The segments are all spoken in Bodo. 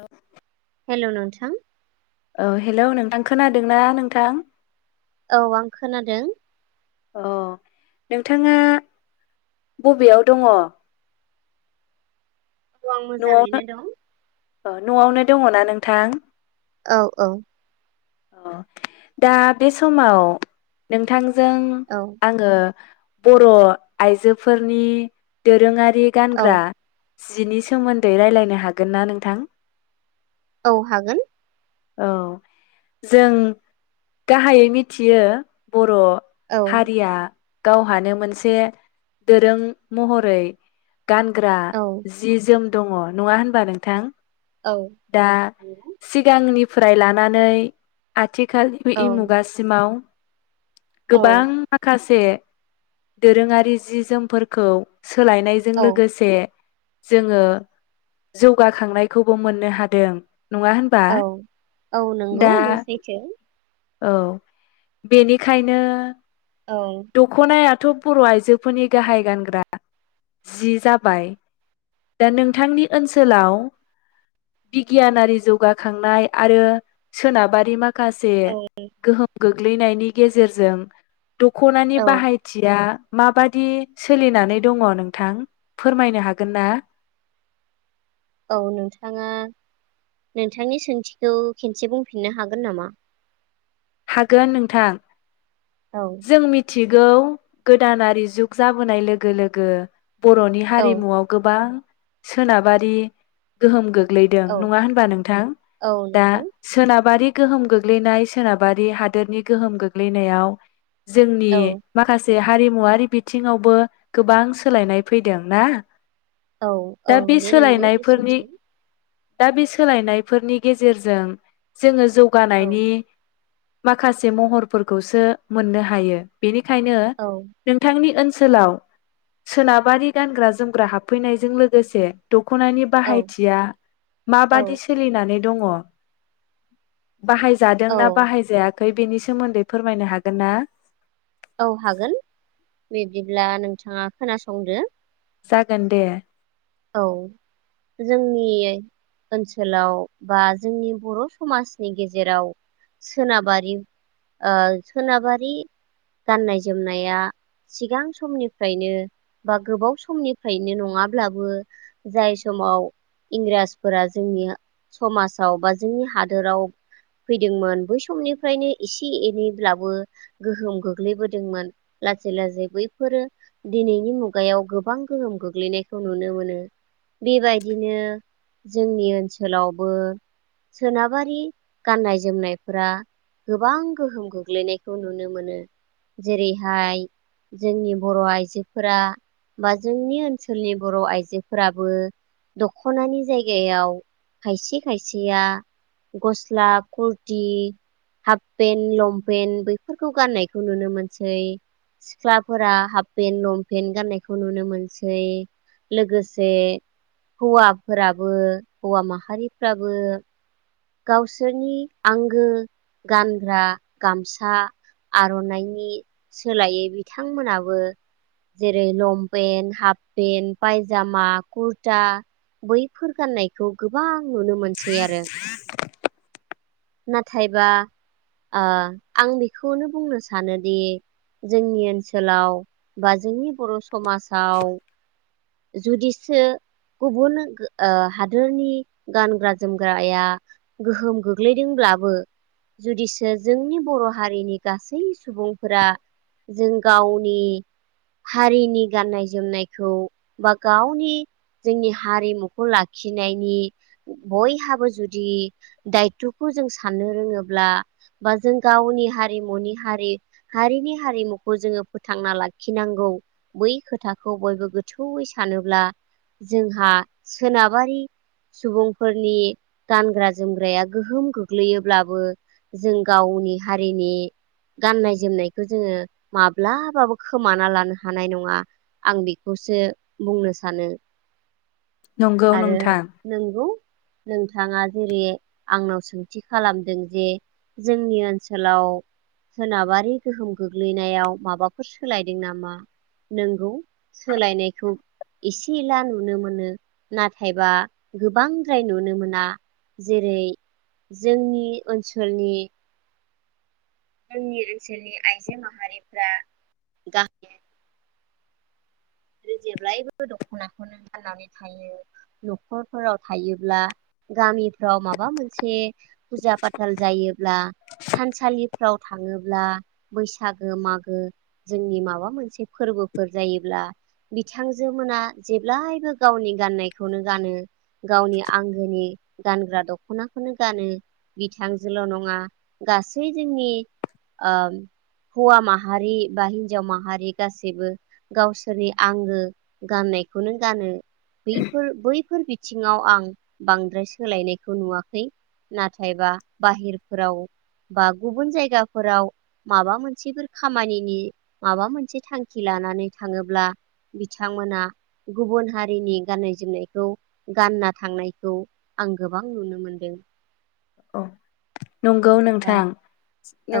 औ। [inaudible] हेलौ नोंथा औ हेलौ नोंथां खोनादोंना नोंथां? औ आं खोनादों। अ नोंथाङा बबेयाव दङ? औ आं न'आवनो मोजाङैनो दं । न'आवनो दङना नोंथां? औ औ अ दा बे समाव नोंथां जों औ आंङो बर' आइजोफोरनि दोरोंङारि यि औ गानग्रा जिनि सोमोन्दै रायज्लायनो हागोन ना नोंथां? औ हागोन। औ जों गाहायै मिथियो बर' औ हारिया गावहानो मोनसे दोरों महरै गानग्रा औ जि जोम दंङ नंङा होनबा नोंथां? औ दा सिगांनि फ्राय लानानै आथि खाल औ इ मुगासिमाव गोबां माखासे दोरोंङारि जि जोमफोरखौ सोलायनायजों औ लोगोसे जोंङो जौगाखांनायखौबो मोननो हादों। नंङा होनबा? दा थो। औ बेनिखायनो औ दख'नाया थ' बर' आइजोफोरनि गाहाय गानग्रा जि जाबाय दा नोंथांनि ओनसोलाव बिगियानारि जौगाखांनाय आरो सोनाबा रि मा खासे औ गोहोम गो ग्लैनायनि गेजेरजों दख'नानि औ बाहायथिया माबादि सोलिनानै दंङ नोंथां फोरमायनो हागोन ना? औ नोंथांङा नोंथांनि सोंथिखौ खनसे बुंफिननो हागोन नामा? हागोन नोंथां। औ जों मिथि यि गौ गोदानारि जुग जाबोनाय लोगो लोगो बर'नि औ हारिमुआव गोबां सोनाबारि गोहोम गो ग्लैदों औ नङा होनबा नोंथां औ दा नंगौ सोनाबारि गोहोम गोग्लैनाय सोनाब बारि हादोरनि गोहोम गोग्लैनायाव जोंनि औ माखासे हारिमुवारि बिथिङावबो गोबां सोलायनाय फैदों ना। औ औ दा बे दे नंगौ बे सोलायनायफोरनि सैथो। दा बे सोलायनायफोरनि गेजेरजों जोङो औ जौगानायनि माखासे महरफोरखौसो मोननो हायो बेनि खायनो औ नोंथांनि ओन सोलाव सोनाबारि गानग्रा जोमग्रा हाबफैनायजों लोगोसे द ख'नायनि औ बाहायथिया माबादि औ सोलिनानै दङ। बाहायजादों औ ना जायाखै बेनि सोमोन्दै फोरमायनो हागोन ना? औ हागोन बिब्दिब्ला नोंथाङा खोनासंदो जागोन दे औ जोंनि ओनसोलाव बा जोंनि बर' समाजनि गेजेराव सोनाबारि ओ सोनाबारि गाननाय जोमनाया सिगां समनिफ्रायनो बा गोबाव समनिफ्रायनो नङाब्लाबो जाय समाव इंराजफोरा जोंनि समाजाव बा जोंनि हादोराव फैदोंमोन बै समनिफ्रायनो एसे एनैब्लाबो गोहोम गोग्लैबोदोंमोन लासै लासै बैफोरो दिनैनि मुगायाव गोबां गोहोम गोग्लैनायखौ नुनो मोनो। बेबायदिनो जोंनि ओनसोलावबो सोनाबारि गाननाय जोमनायफोरा गोबां गोहोम गोग्लैनायखौ नुनो मोनो जेरैहाय जोंनि बर' आइजोफोरा बा जोंनि ओनसोलनि बर' आइजो फोराबो दखनानि जायगायाव खायसे खायसेया गस्ला कुरटि हाफ पेन्ट लंपेन्ट बैफोरखौ गाननायखौ नुनो मोनसै सिख्लाफोरा हाफ पेन्ट लंपेन्ट गाननायखौ नुनो मोनसै लोगोसे से हौवाफोराबो हौवा माहारिफ्राबो गावसोरनि आंगो गानग्रा गामसा आर'नाइनायनि सोलायै बिथांमोनाबो जेरै लंपेन्ट हाफ पेन्ट पायजामा कुरता बैफोर गाननायखौ गोबां नुनो मोनसै आरो नाथायबा ओ आं बेखौनो बुंनो सानोदि जोंनि ओनसोलाव बा जोंनि बर' समाजाव जुदिसो गुबुन ओ हादोरनि गानग्रा जोमग्राया गोहोम गो गोग्लैदोंब्लाबो जुदिसो जोंनि बर' हारिनि गासै सुबुंफोरा जों गावनि हारिनि गाननाय जोमनायखौ बा गावनि जोंनि हारिमुखौ लाखिनायनि बयहाबो जुदि दाय थ'खौ जों साननो रोङोब्ला बा जों गावनि हारिमुनि हारि हारिनि हारिमुखौ जोङो फोथांना लाखिनांगौ बै खोथाखौ बयबो गोथौयै सानोब्ला जोंहा सोनाबारि सुबुंफोरनि गानग्रा जोमग्राया गोहोम गोग्लैयोब्लाबो जों गावनि हारिनि गाननाय जोमनायखौ जोङो माब्लाबाबो खोमाना लानो हानाय नङा आं बेखौसो बुंनो सानो। नंगौ आरो नोंथां नोंगौ नोंथाङा जेरै आंनाव सोंथि खालामदों जे जोंनि ओनसोलाव सोनाबारि गोहोम गोग्लैनायाव माबाफोर सोलायदों नामा नोंगौ सोलायनायखौ एसे एला नुनो मोनो नाथायबा गोबांद्राय नुनो मोना जेरै जोंनि ओनसोलनि जोंनि ओनसोलनि आइजो माहारिफ्रा गाहाय जेब्लायबो दख'नाखौनो फाननानै थायो न'खरफोराव थायोब्ला गामिफ्राव माबा मोनसे फुजा फाथाल जायो ब्ला थानसालिफ्राव थाङोब्ला बैसागो मागो जोंनि माबा मोनसे फोरबोफोर जायोब्ला बिथांजो मोना जेब्लायबो गावनि गाननायखौनो गानो गावनि आंगोनि गानग्रा दख'नाखौनो गानो बिथांजोल' नङा गासै जोंनि ओ हौवा माहारि बा हिनजाव माहारि गासैबो गावसोर सोरनि आंगो गाननायखौनो गानो बफोर बैफोर बिथिङाव आं बांद्राय सोलायनायखौ नुवाखै नाथायबा बाहेरफोराव बा गुबुन जायगाफोराव माबा मोनसेफोर खामानिनि माबा मोनसे थांखि लानानै थाङोब ब्ला बिथांमोना गुबुन हारिनि गाननाय जोमनायखौ गानना थांनायखौ आं गोबां नुनो मोनदों। औ। नंगौ दा नोंथां।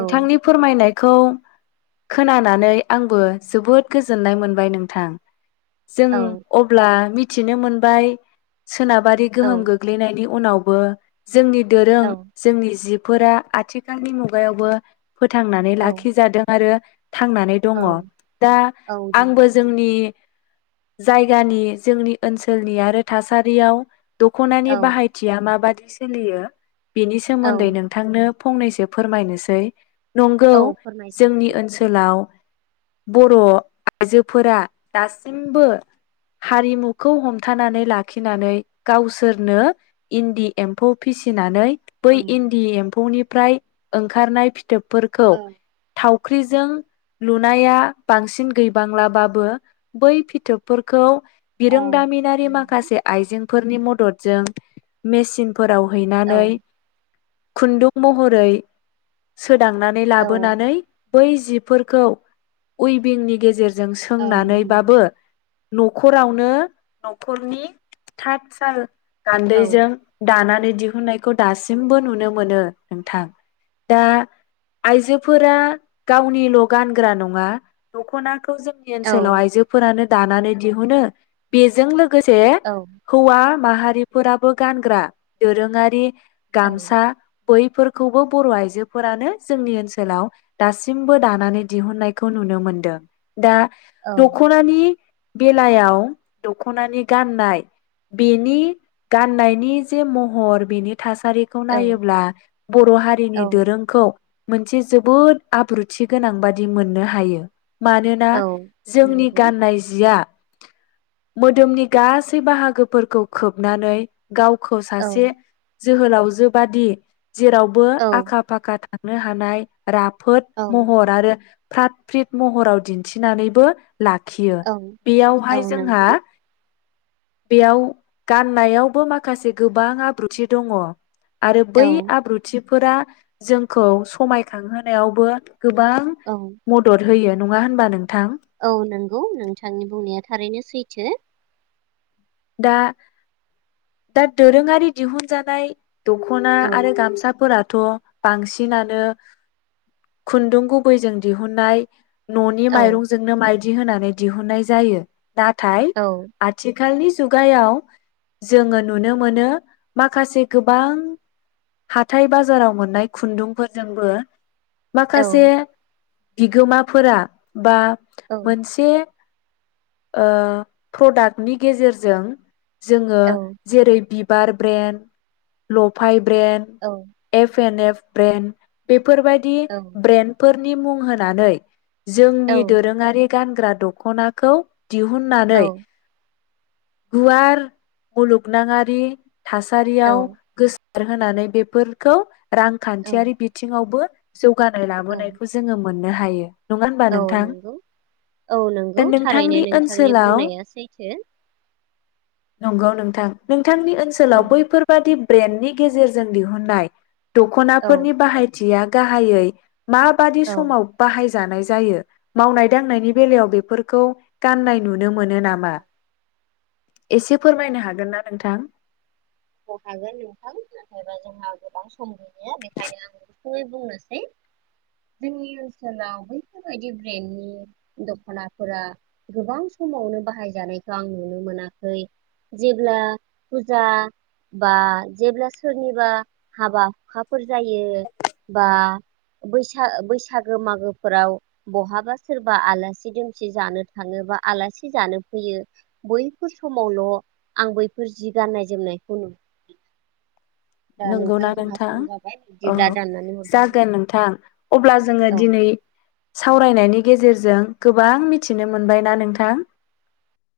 औ फोरमायनाय खौ खोनानानै आंबो जोबोद गोजोननाय मोनबाय नोंथां। जों औ अब्ला मि थिनो मोनबाय सोनाबारि औ गोहोम गोग्लैनायनि उनावबो जोंनि दोरों औ जोंनि जिब फोरा आथिखालनि मुगायावबो फोथांनानै औ लाखिजादों आरो थांनानै दङ। औ दा औ दङ आंबो जोंनि जायगानि जोंनि ओनसोलनि आरो थासारियाव दखनानि औ बाहायथिया माबादि सोलियो बेनि सोमोन्दै औ नोंथांनो फंनैसो फोरमायनोसै। नंगौ औ जोंनि फोरमायजागोन ओनसोलाव बर आइजोफोरा दासिमबो हारिमुखौ हमथानानै लाखिनानै गावसोरनो इन्दि एम्फौ फिसि फिनानै बै ओं इन्दि एम्फौनि फ्राय ओंखारनाय फिथोब फोरखौ ओं थाव ख्रिजों लुनाया बांसिन गैबांलाबाबो बै फिथोबफोरखौ ओं बिरोंदामिनारि नंगौ माखासे आइजें फोरनि मददजों मेसिनफोराव औ हैनानै खुन्दुं महरै सोदांनानै औ लाबोनानै बै जिफोरखौ उइबिंनि गेजेर जों नंगौ सोंनानैबाबो नखरावनो नखरनि थात साल औ नंगौ गान्दैजों दाना दिहुननायखौ दासिमबो नुनो मोनो नोंथां। दा आइजोफोरा गावनिल गानग्रा नङा दखना खौ जोंनि औ ओनसोलाव आइजोफोरानो दानानै दिहुनो। बेजों लो गोसे औ हौवा माहारिफोराबो गानग्रा दोरङारि गामसा बैफोरखौबो बर आइजोफोरानो जोंनि ओनसोलाव दासिमबो दानानै दिहुननायखौ नुनो मोनदों। दा औ दखनानि बेलायाव दख'नानि गाननाय बेनि गाननायनि महर बिनि थासारिखौ नायोब्ला बर' हारिनि दोरोंखौ मोनसे जोबोद आब्रुथि गोनां बादि मोननो हायो। मानोना औ जोंनि गाननाय जिया। मोदोमनि गासै बाहागोफोरखौ खोबनानै गाव खौ सासे। जोहोलाव जोबाइदि। जेरावबो औ आखा फाखा थांनो हानाय। राफोद महर आरो। फ्रात फ्रित महराव दिन्थिनानैबो लाखियो औ औ बेयावहाय जोंहा नंगौ बेयाव गाननायावबो माखासे माखासे गोबां आब्रुथि दङ। आरो औ बै आब्रुथि। फोरा जोंखौ समायखांहोनायावबो गोबां औ मदद होयो। नङा होनबा नोंथां। औ नंगौ नोंथांनि बुंनाया थारैनो सैथो। दा दा दोरोङारि दिहुनजानाय। दखना औ आरो गामसााफोरा। थ बांसिनानो खुन्दुं गुबैजों दिहुननाय। न'नि औ माइरंजोंनो माइदि बिदि होनानै दिहुननाय जायो। नाथाय औ आथिखालनि मुगायाव जोङो नुनो मोनो माखासे गोबां हाथथाय बाजाराव मोननाय खुन्दुंफोरजोंबो औ माखासे। बिगोमाफोरा बा औ मोनसे। प्रडाक्टनि गेजेरजों। जों। जोङो औ जेरै बिबार ब्रेन्ड लफाइ ब्रेन एफ एन एफ। फ्रायन बे फोरबायदि औ ब्रेन्डफोर नि मुं होनानै औ जोंनि दोरोङारि गानग्रा दख'नाखौ दिहुननानै गुवार मुलुगनाङारि थासारियाव औ गोस आर होनानै बेफोरखौ रांखान्थियारि बिथिङावबो जौ गानो औ लाबोनायखौ जोङो मोननो हायो । औ नोंगौ औ दा नोंगौ थारैनो नोंथांनि नोंथांनि ओनसोलाव बुंनाया सैथो । नंगौ नोंथां नों थांनि औ ओनसोलाव बैफोरबादि ब्रेन्डनि गेजेरजों दिहुननाय औ दख'नाफोरनि बाहायथिया गाहायै माबादि औ समाव बाहायज जानाय जायो मावनाय दांनायनि बेलायाव बेफोरखौ गाननाय नुनो मोनो नामा? एसे फोरमायनो हागोनना नोंथां? अ हागोन नोंथां नाथायबा जोंहा गोबां सम गैलिया बेखायनो आं गुसुंङै बुंनोसै जोंनि ओनसोलाव बैफोरबायदि ब्रेन्डनि दख'नाफोरा गोबां समावनो बाहायजानायखौ आं नुनो मोनाखै, जेब्ला फुजा बा जेब्ला सोरनिबा हाबा हुखा फोर जायो बा बैसा बैसागो मागोफोराव बहाबा सोरबा आलासि दुमसि जानो थांङो बा आलासि जानो फैयो बैफोर समावल आं बैफोर जि गाननाय जोमनाय हुनु नंगौना नोंथां औ दाननानै हरदो नामा जागोन नोंथां अब्ला जोंङो औ दिनै सावरायनायनि गेजेरजों गोबां मिथिनो मोनबायना नोंथां।